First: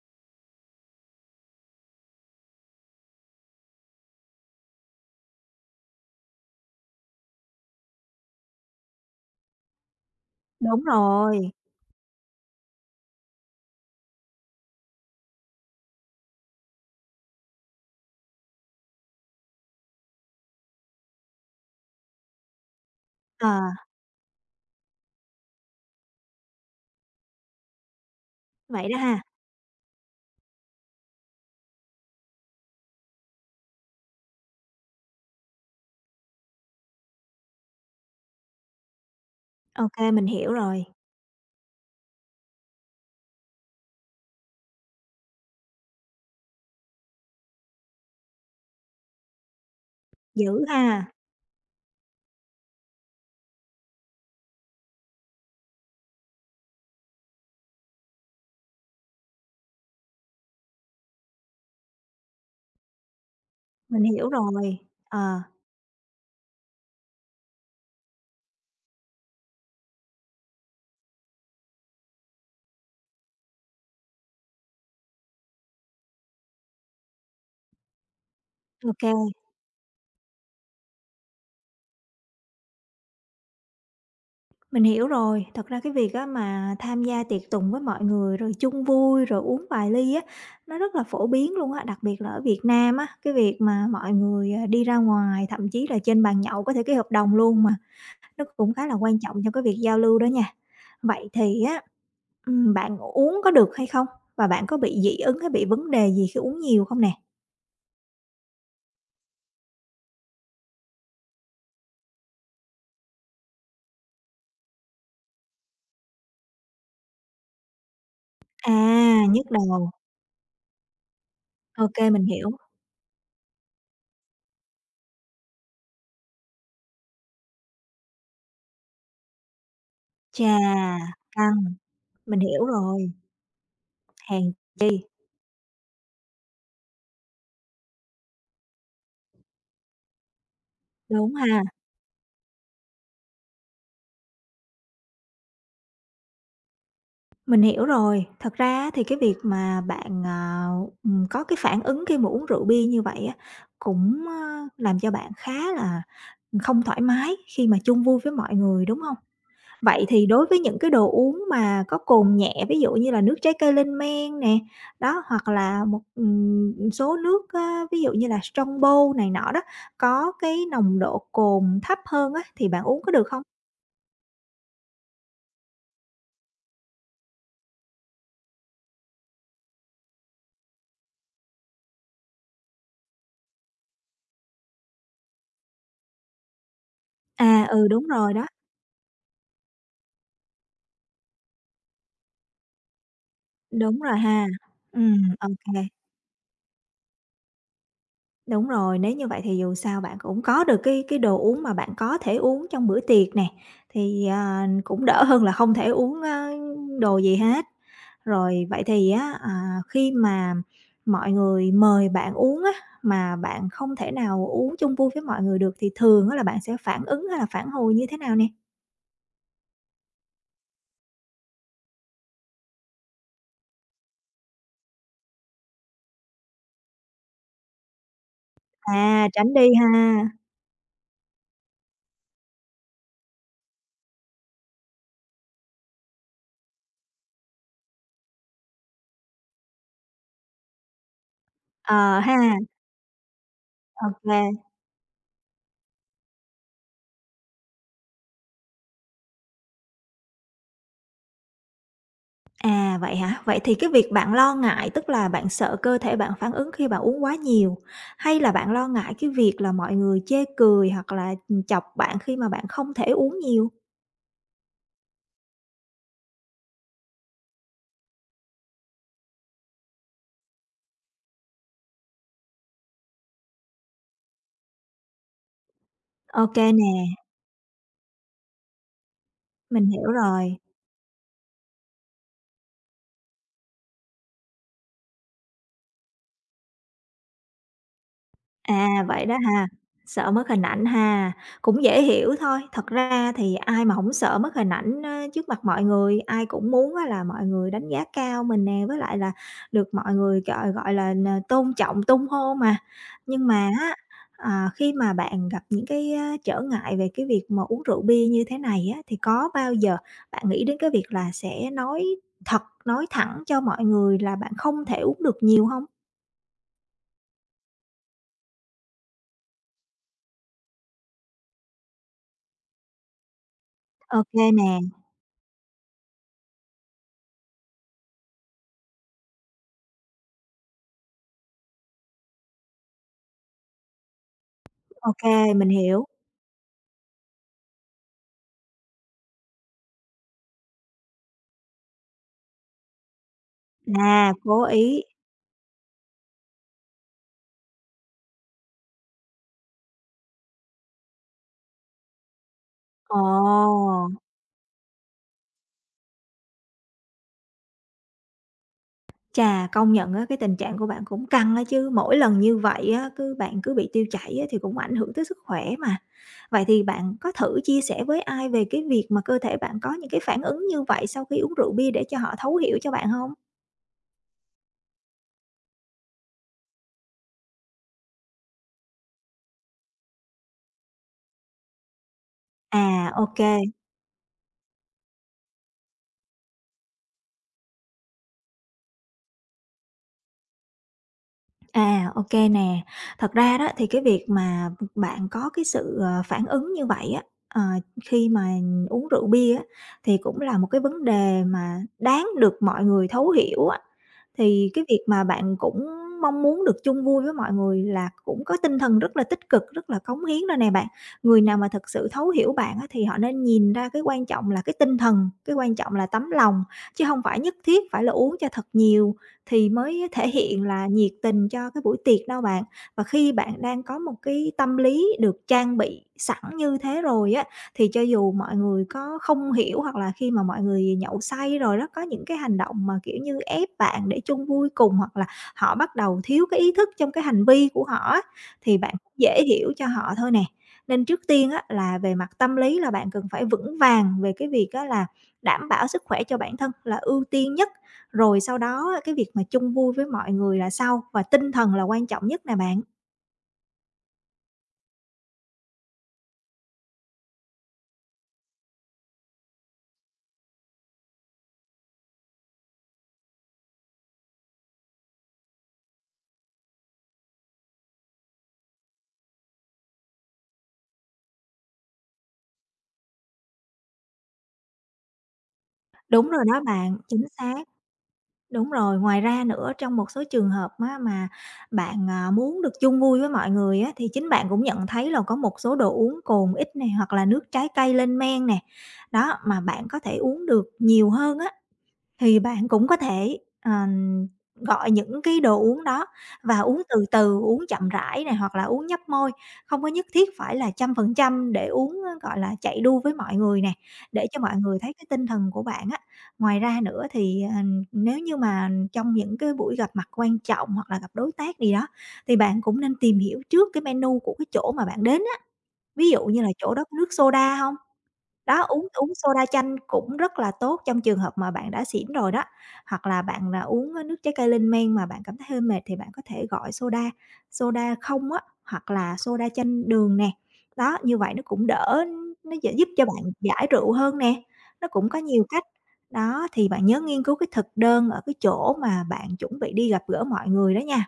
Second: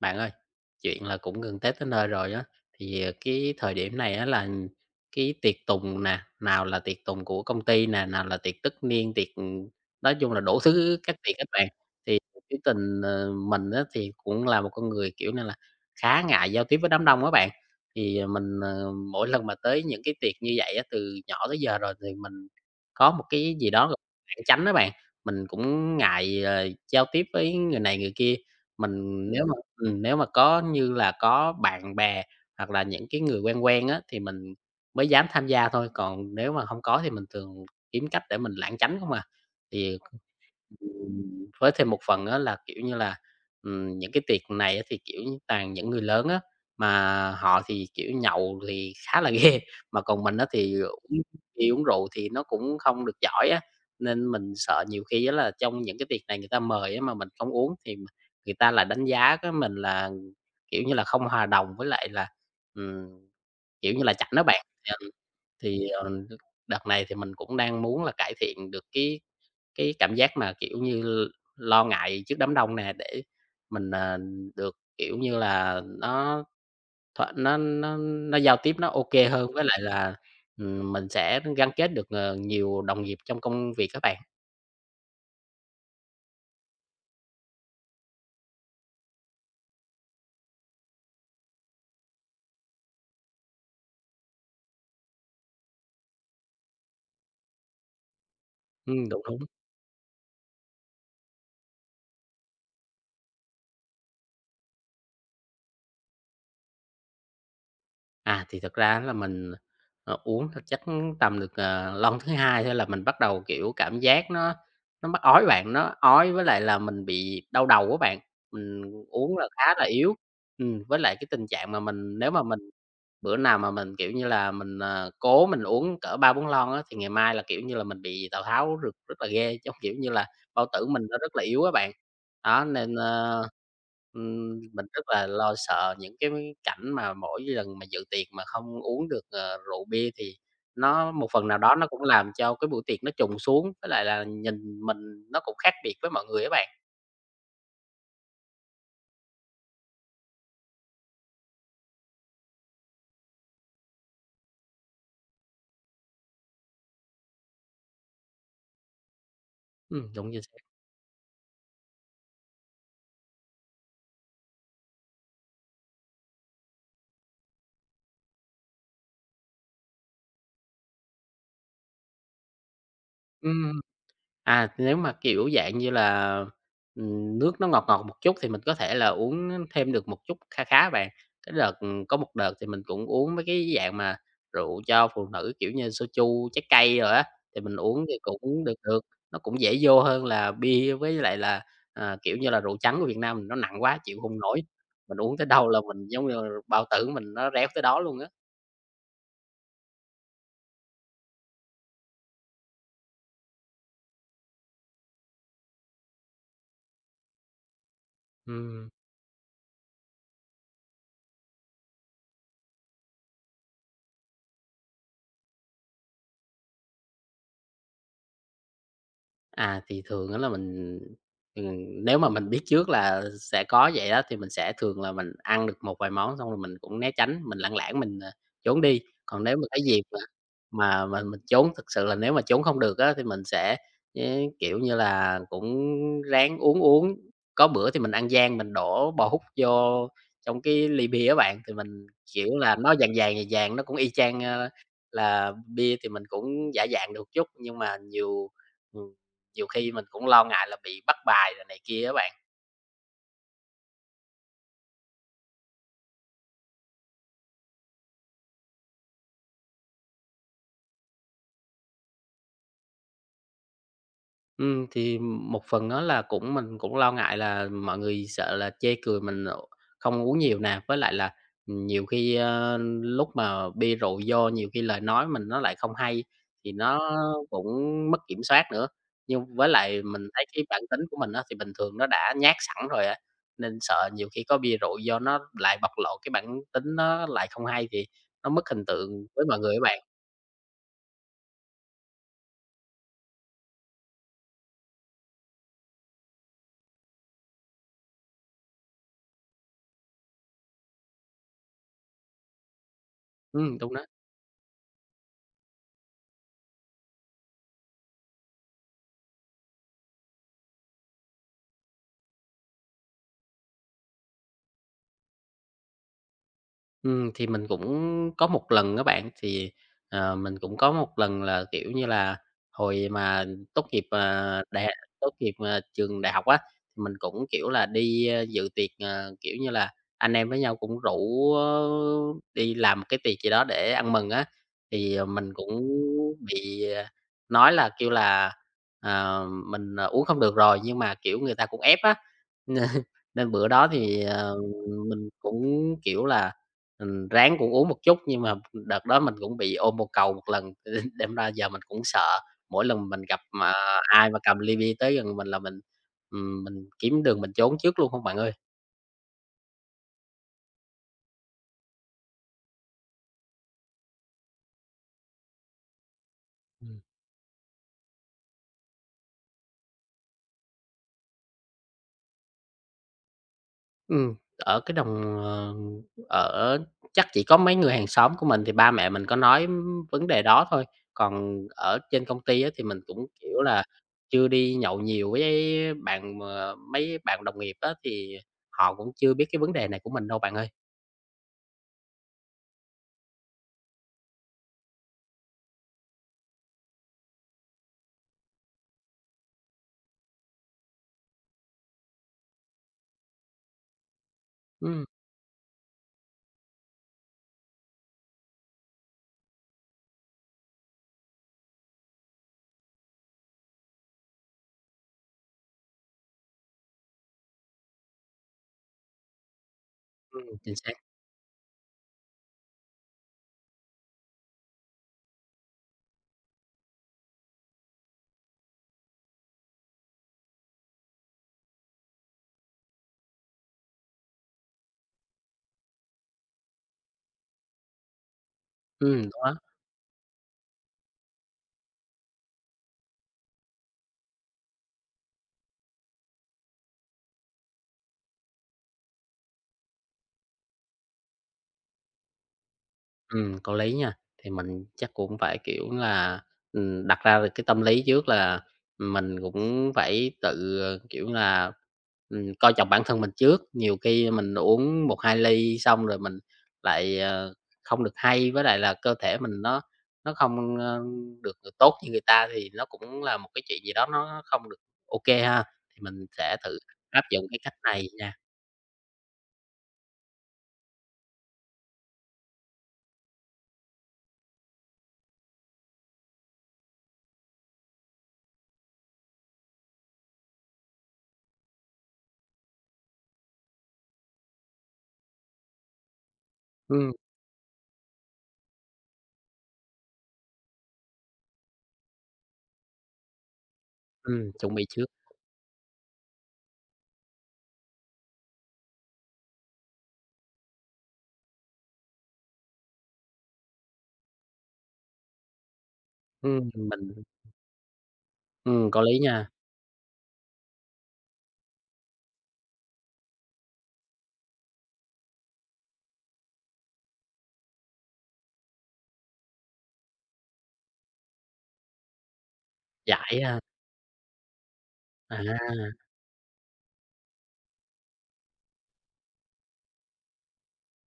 Bạn ơi, chuyện là cũng gần Tết tới nơi rồi á. Thì cái thời điểm này á là cái tiệc tùng nè, nào là tiệc tùng của công ty nè, nào là tiệc tất niên, tiệc, nói chung là đủ Đúng thứ các tiệc các rồi, bạn. Thì cái mình á thì cũng là một con người, kiểu như là, khá ngại giao tiếp với đám đông á bạn. Thì, ờ, mình, ờ, Mỗi lần mà tới những cái tiệc như vậy á, từ nhỏ tới giờ rồi thì mình có một ờ, cái gì đó gọi là lảng tránh đó bạn, mình cũng ngại giao tiếp với người này người kia. vậy đó ha. Mình nếu nếu mà có như là có bạn bè hoặc là những cái người quen quen á, thì mình mới dám tham gia thôi, còn nếu mà không có thì mình thường kiếm cách để mình lảng tránh không à. Ô Thì kê, mình hiểu rồi, với thêm một phần á là, kiểu như là, những cái tiệc này á thì, kiểu, như toàn những người lớn á, mà họ thì, kiểu, nhậu thì khá là ghê, mà còn mình á dữ thì ha, uống bia uống rượu thì nó cũng không được giỏi á, nên mình sợ nhiều khi á là trong những cái tiệc này người ta mời á mà mình không uống thì m người ta lại đánh giá cái mình là, kiểu như là, không hòa đồng với lại là, ừm, kiểu như mình là, chảnh hiểu á bạn. rồi, Ừm, ờ, thì, ờ, Đợt này thì mình cũng đang muốn là cải thiện được cái cảm giác mà, kiểu như, lo ngại trước đám đông nè, để mình được, kiểu như là, nó giao tiếp nó ô ok kê, hơn, với lại là, mình sẽ gắn kết được, nhiều đồng nghiệp trong công việc các bạn. mình hiểu rồi. Thật ra cái việc á mà tham gia tiệc tùng với mọi người rồi chung vui, rồi uống vài ly á, nó rất là phổ biến luôn á, đặc biệt là ở Việt Nam á, cái việc mà mọi người, à, đi ra ngoài, thậm chí là trên bàn nhậu có thể ký hợp đồng luôn mà, nó cũng khá là quan Đúng, trọng đúng. trong cái việc giao lưu đó nha. Vậy thì á, bạn uống có được hay không? Và bạn có bị dị ứng hay bị vấn đề gì khi uống nhiều không nè? À, thì thực ra là mình, uống thì chắc tầm được lon thứ 2 thôi là mình bắt đầu, kiểu, cảm giác nó mắc ói bạn, nó ói với lại là mình bị đau đầu á bạn. À, Mình uống nhức là khá là đầu, yếu, với lại cái tình trạng mà ô kê, mình mình nếu mà hiểu. mình bữa nào mà mình, kiểu như là, mình, ờ, cố mình uống cỡ ba bốn lon á, thì ngày mai là, kiểu như là, mình bị Tào Tháo rực rất là ghê, giống kiểu như là, Chà, bao tử mình nó rất là yếu căng, á bạn. mình Đó, hiểu nên, rồi, ơ, hèn ừm, mình chi, rất là lo sợ những cái cảnh mà mỗi lần mà dự tiệc mà không uống được rượu bia thì nó một đúng phần nào ha. đó nó cũng làm cho cái buổi tiệc nó trùng xuống, với lại là nhìn mình nó cũng khác biệt với mọi người á bạn. Mình hiểu rồi, thật ra á thì cái việc mà bạn có cái phản ứng khi mà uống rượu bia như vậy á, cũng làm cho bạn khá là không thoải mái khi mà chung vui với mọi người, đúng hông? Vậy thì Đúng như đối thế. với những cái đồ uống mà có cồn nhẹ, ví dụ như là nước trái cây lên men nè, đó, hoặc là một, số nước á, ví dụ như là Strongbow này nọ đó, có cái nồng độ cồn thấp hơn á, thì bạn uống có được không? Ừm. À, nếu mà, kiểu, dạng như là, nước nó ngọt ngọt một chút thì mình có thể là uống thêm được một chút kha khá bạn. Cái đợt có một đợt thì mình cũng uống mấy cái dạng mà rượu cho phụ nữ, kiểu như, soju trái cây rồi á, thì À, mình ừ, đúng uống thì rồi đó, cũng được được, nó cũng dễ vô hơn là bia với lại là, à, kiểu như là, rượu trắng của Việt Nam mình nó nặng quá đúng chịu rồi không ha. nổi. Mình Ừm, uống tới đâu là ok mình giống như là bao tử mình nó réo tới đó luôn á. đúng rồi, nếu như vậy thì dù sao bạn cũng có được cái đồ uống mà bạn có thể uống trong bữa tiệc nè, thì, à, cũng đỡ hơn là không thể uống, a, đồ gì hết. Rồi, vậy Ừm. thì á, à, khi mà mọi người mời bạn uống á, mà bạn không thể nào uống chung vui với mọi người được thì thường á là bạn sẽ phản ứng hay là phản hồi như thế nào nè? À, thì thường đó là mình, ừm, nếu mà mình biết trước là sẽ có vậy đó thì mình sẽ thường là mình ăn được một vài món xong rồi mình cũng né tránh, mình lảng lảng mình trốn đi. À, Còn tránh nếu mà đi cái ha. dịp mà mình trốn thực sự là nếu mà trốn không được á, thì mình sẽ, kiểu như là, cũng ráng uống uống. Có bữa thì mình ăn gian, mình đổ bò hút vô trong cái ly bia á bạn, thì mình, Ờ ha, kiểu là, nó vàng vàng, nó cũng y chang, ok. a, là bia thì mình cũng giả dạng được chút, nhưng mà ừ, nhiều khi mình cũng lo ngại là bị bắt bài rồi này kia á bạn. À, vậy hả? Vậy thì cái việc bạn lo ngại, tức là bạn sợ cơ thể bạn phản ứng khi bạn uống quá nhiều, hay là bạn lo ngại cái việc là mọi người chê cười hoặc là, ừ, chọc bạn khi mà bạn không thể uống nhiều? Thì một phần đó là cũng mình cũng lo ngại là mọi người sợ là chê cười mình, không uống nhiều nè, với lại là nhiều khi, lúc mà bia rượu vô nhiều khi lời nói mình nó lại không hay, Ok thì nó nè, cũng mất kiểm soát nữa. Nhưng với mình lại hiểu mình thấy rồi. cái bản tính của mình á, thì bình thường nó đã nhát sẵn rồi á, nên sợ nhiều khi có bia rượu vô nó lại bộc lộ cái bản tính nó lại không hay thì nó mất hình À, tượng vậy đó với mọi ha, người á bạn. sợ mất hình ảnh ha, cũng dễ hiểu thôi. Thật ra thì ai mà hổng sợ mất hình ảnh, ơ, trước mặt mọi người, ai cũng muốn á là mọi người đánh giá cao mình nè, với lại là được mọi người, gọi gọi là, n tôn trọng, tung hô mà. Nhưng mà Đúng á, đó. à, khi mà bạn gặp những cái, ơ, trở ngại về cái việc mà uống rượu bia như thế này á, thì có bao giờ bạn nghĩ đến cái việc là sẽ nói thật, nói thẳng cho mọi người là bạn không thể uống được nhiều hông? Thì, Mình cũng có một lần các bạn, mình cũng có một lần là, kiểu như là, hồi mà Ô kê nè, đại trường đại học á, thì mình cũng, kiểu là, đi dự tiệc, kiểu như là, anh em với nhau cũng rủ đi làm một cái tiệc gì đó để ăn mừng á. ô Thì, ờ, kê, mình mình cũng hiểu. bị, ờ, nói là, kêu là, uống không được rồi, nhưng mà, kiểu, người ta cũng ép á, nên nên bữa đó thì, À, ờ, cố ý. mình cũng, kiểu là Ừm, ráng cũng uống một chút nhưng mà đợt đó mình cũng bị ôm bồ cầu một lần, đâm ra giờ mình cũng sợ, mỗi lần Ồ, mình gặp mà ai mà cầm ly bia tới gần mình là mình, mình kiếm đường mình trốn trước luôn không bạn ơi. chà, công nhận á, cái tình trạng của bạn cũng căng á chứ, mỗi lần như vậy á, bạn cứ bị tiêu chảy á, thì cũng ảnh hưởng tới sức khỏe mà. Vậy thì Ừm. bạn có thử chia sẻ với ai về cái việc mà cơ thể bạn có những cái phản ứng như vậy sau khi uống rượu bia để cho họ thấu hiểu cho bạn không? Ừm, ở cái đồng ờ, ở Chắc chỉ có mấy người hàng xóm của mình thì ba mẹ mình có nói vấn đề đó thôi, còn ở trên công ty á thì mình À, cũng, ok. kiểu là, chưa đi nhậu nhiều với bạn mà mấy bạn đồng nghiệp á thì họ cũng chưa biết cái vấn đề này của mình đâu bạn ơi. À, ok nè. Thật ra đó thì cái việc mà bạn có cái sự, ờ, phản ứng như vậy á, ờ, khi mà uống rượu bia á, thì cũng là một cái vấn đề mà đáng được mọi người thấu hiểu á. Thì cái việc Ừm. mà bạn cũng mong muốn được chung vui với mọi người là cũng có tinh thần rất là tích cực, rất là cống hiến rồi nè bạn. Người nào mà thực sự thấu hiểu bạn á, thì họ nên nhìn ra cái quan trọng là cái tinh thần, cái quan trọng là tấm lòng, chứ không phải nhất thiết phải là uống cho thật nhiều thì mới thể hiện Chính là xác. nhiệt tình cho cái buổi tiệc đâu bạn. Và khi bạn đang có một cái tâm lý được trang bị sẵn như thế rồi á, thì cho dù mọi người có không hiểu hoặc là khi mà mọi người nhậu say rồi đó, có những cái hành động mà, kiểu như, ép bạn để chung vui cùng hoặc là họ bắt đầu thiếu cái ý thức trong cái hành vi của họ á, thì bạn cũng Đúng dễ đó, hiểu cho họ thôi nè. Nên trước tiên á là về mặt tâm lý là bạn cần phải vững vàng về cái việc á là đảm bảo sức khỏe cho bản thân là ưu tiên nhất, rồi sau đó cái việc mà chung vui với mọi người là sau, và tinh thần là quan trọng nhất nè bạn. Có lý nha. Thì mình chắc cũng phải, kiểu là, đặt ra được cái tâm lý trước là mình cũng phải tự, kiểu là, coi trọng bản thân mình trước. Nhiều khi mình uống một 2 ly xong rồi mình lại không được hay, với lại là cơ thể mình nó không được được tốt như người ta thì nó cũng là một cái chuyện gì đó nó không được ô kê ha. Thì mình Đúng rồi sẽ đó thử bạn, áp chính dụng cái xác. cách này nha. Đúng rồi, ngoài ra nữa trong một số trường hợp á mà bạn, à, muốn được chung vui với mọi người á, thì chính bạn cũng nhận thấy là có một số đồ uống cồn ít này hoặc là nước trái cây lên men nè. Đó, mà bạn có thể uống được nhiều hơn á, thì bạn cũng có thể, gọi những cái đồ uống đó và uống từ Ừm, từ, uống chậm rãi này hoặc là uống nhấp môi, không có nhất thiết phải là trăm phần trăm để uống, ơ, gọi là, chạy đua với mọi người nè, để cho mọi chuẩn người bị thấy trước. cái tinh thần của bạn á. Ngoài ra nữa thì, ờ, nếu như mà trong những cái buổi gặp mặt quan trọng hoặc là gặp đối tác gì đó, thì bạn cũng nên tìm hiểu trước cái menu của cái chỗ mà bạn đến á, ví dụ như là chỗ đó có nước Mình soda không? Đó, uống có uống lý soda nha, chanh cũng rất là tốt trong trường hợp mà bạn đã xỉn rồi đó, hoặc là bạn, à, uống, nước trái cây lên men mà bạn cảm thấy hơi mệt thì bạn có thể gọi soda, soda không á, hoặc là soda chanh đường nè. Đó, như vậy nó cũng đỡ, nó giúp cho bạn giải ha. giải rượu hơn nè, nó cũng có À, nhiều cách. Đó, thì bạn nhớ nghiên cứu cái thực đơn ở cái chỗ mà bạn chuẩn bị đi gặp gỡ mọi người đó nha.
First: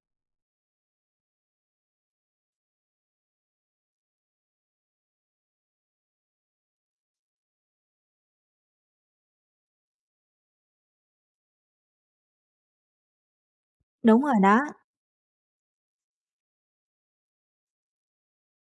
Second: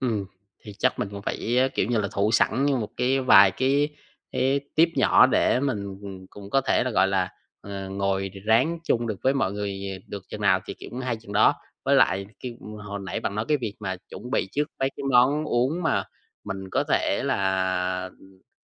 ừm, thì chắc mình cũng phải, a, kiểu như là, thủ sẵn như một cái vài cái tip nhỏ để mình cũng có thể là, gọi là, ngồi ráng chung được với mọi người ờ, được chừng nào thì, kiểu, hay chừng đó. Với lại cái hồi nãy bạn nói cái việc mà Đúng chuẩn rồi bị đó, trước mấy cái món uống mà mình có thể là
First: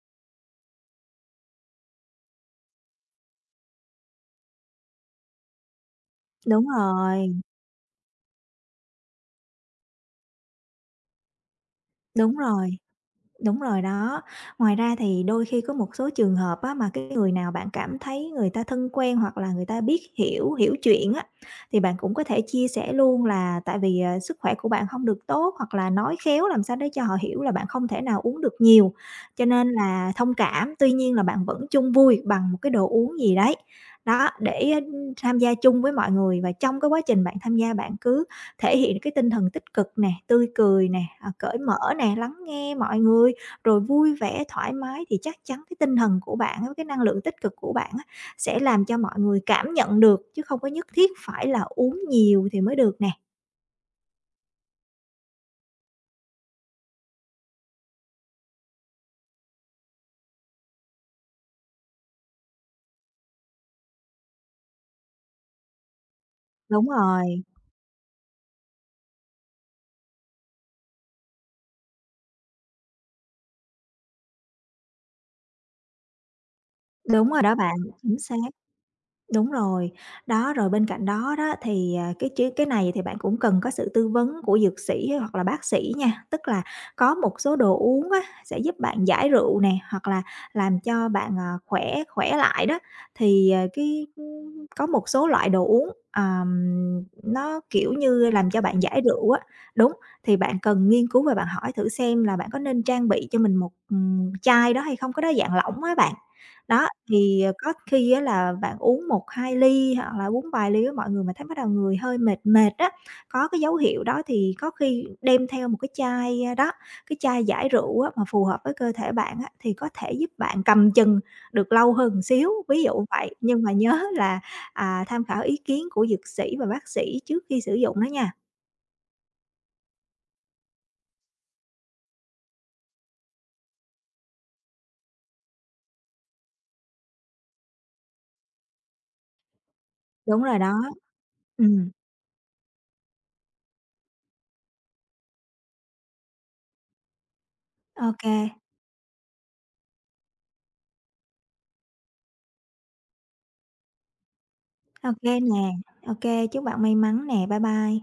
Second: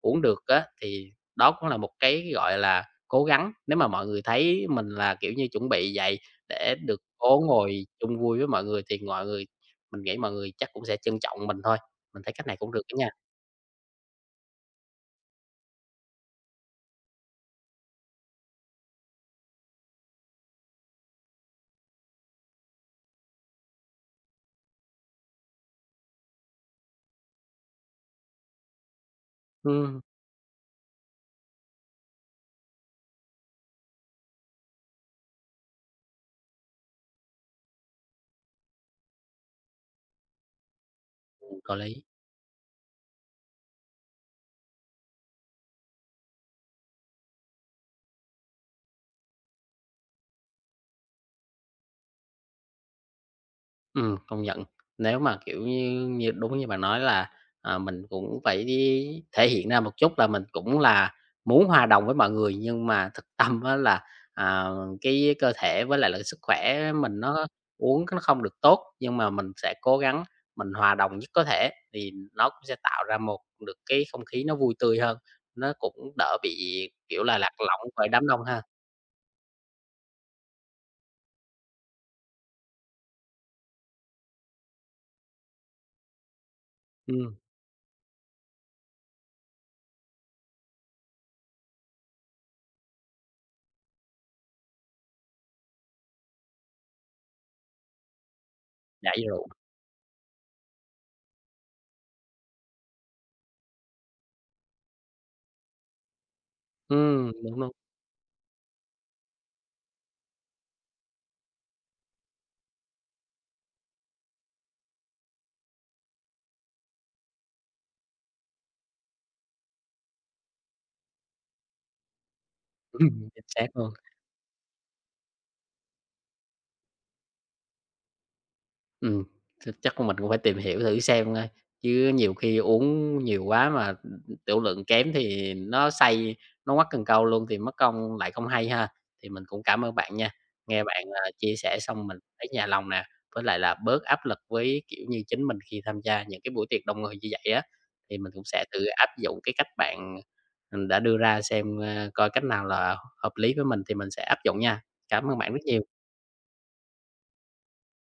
uống được á, thì đó cũng là một cái, gọi là, cố gắng. Nếu mà mọi người thấy mình là, kiểu như, chuẩn bị vậy đúng để được rồi, cố ngồi chung vui với mọi người thì mọi người mình nghĩ mọi người chắc cũng sẽ trân trọng mình thôi. Mình thấy đúng cách này cũng rồi. được đó nha. Đúng rồi đó. Ngoài ra thì đôi khi có một số trường hợp á, mà cái người nào bạn cảm thấy người ta thân quen hoặc là người ta biết hiểu hiểu chuyện á, thì bạn cũng có thể chia sẻ luôn là tại vì, ờ, sức khỏe của bạn không được tốt hoặc là nói khéo làm sao để cho họ hiểu là bạn không thể nào uống được nhiều, cho nên Ừm, là thông cảm. Tuy nhiên là bạn vẫn chung vui bằng một cái đồ uống gì đấy. Đó, để, ơ, tham gia chung với mọi người và trong cái quá trình bạn tham gia bạn cứ thể hiện cái tinh thần tích cực nè, tươi cười nè, à, cởi có lý. mở nè, lắng nghe mọi người rồi vui vẻ, thoải mái thì chắc chắn cái tinh thần của bạn á, cái năng lượng tích cực của bạn á, sẽ làm cho mọi người cảm nhận được, chứ không có nhất thiết phải là uống nhiều thì mới được nè. Công nhận. Nếu mà, kiểu như như, đúng như bạn nói là, à, mình cũng phải đi thể hiện ra một chút là mình cũng là muốn hòa đồng với mọi người, nhưng mà thực tâm á là, à, cái cơ thể với lại là sức Đúng khỏe mình rồi, nó uống nó không được tốt, nhưng mà mình sẽ cố gắng mình hòa đồng nhất có thể, thì nó cũng sẽ tạo ra được cái không khí nó vui tươi hơn, nó cũng đỡ bị, kiểu đúng là, rồi lạc đó bạn, lõng bởi chính đám xác. đông ha. Đúng rồi. Đó, rồi bên cạnh đó đó thì, à, cái chứ cái này thì bạn cũng cần có sự tư vấn của dược sĩ hoặc là bác sĩ nha. Tức là có Ừm, một số đồ uống á, sẽ giúp bạn giải rượu nè, hoặc là làm cho bạn, ờ, khỏe khỏe lại đó. Thì, ờ, cái, có một số loại đồ uống, nó, kiểu như, làm cho bạn giải giải rượu á, rượu. đúng, thì bạn cần nghiên cứu và bạn hỏi thử xem là bạn có nên trang bị cho mình một, chai đó hay không, có đó dạng lỏng á bạn. Đó, thì, ờ, Đúng, đúng. có khi á là bạn uống một hai ly hoặc là uống vài ly với mọi người mà thấy bắt đầu người hơi mệt mệt á, có cái dấu hiệu đó thì có khi đem theo một cái chai, a, đó, cái chai giải rượu á mà phù hợp với cơ thể bạn á, thì có thể giúp bạn cầm chừng được lâu hơn xíu, ví dụ vậy. chính Nhưng xác mà luôn. nhớ là, à, tham khảo ý kiến của dược sĩ và bác sĩ trước khi sử dụng đó nha. Ừm, chắc mình cũng phải tìm hiểu thử xem thôi, chứ nhiều khi uống nhiều quá mà, tiểu lượng kém thì nó say, nó quắt cần câu luôn thì mất công lại không hay ha. Thì mình cũng cảm ơn bạn nha, Đúng rồi đó. nghe bạn chia sẻ Ừm, xong mình thấy nhà lòng nè, với lại là bớt áp lực với, kiểu như, chính mình khi tham gia những cái buổi tiệc đông người như vậy á. ô Thì mình kê, cũng sẽ tự áp dụng cái cách bạn, đã đưa ra xem coi cách nào là hợp lý với mình thì mình sẽ áp dụng nha. ô Cảm kê ơn bạn rất nè, nhiều. ô kê, chúc bạn may mắn nè. Bye bye.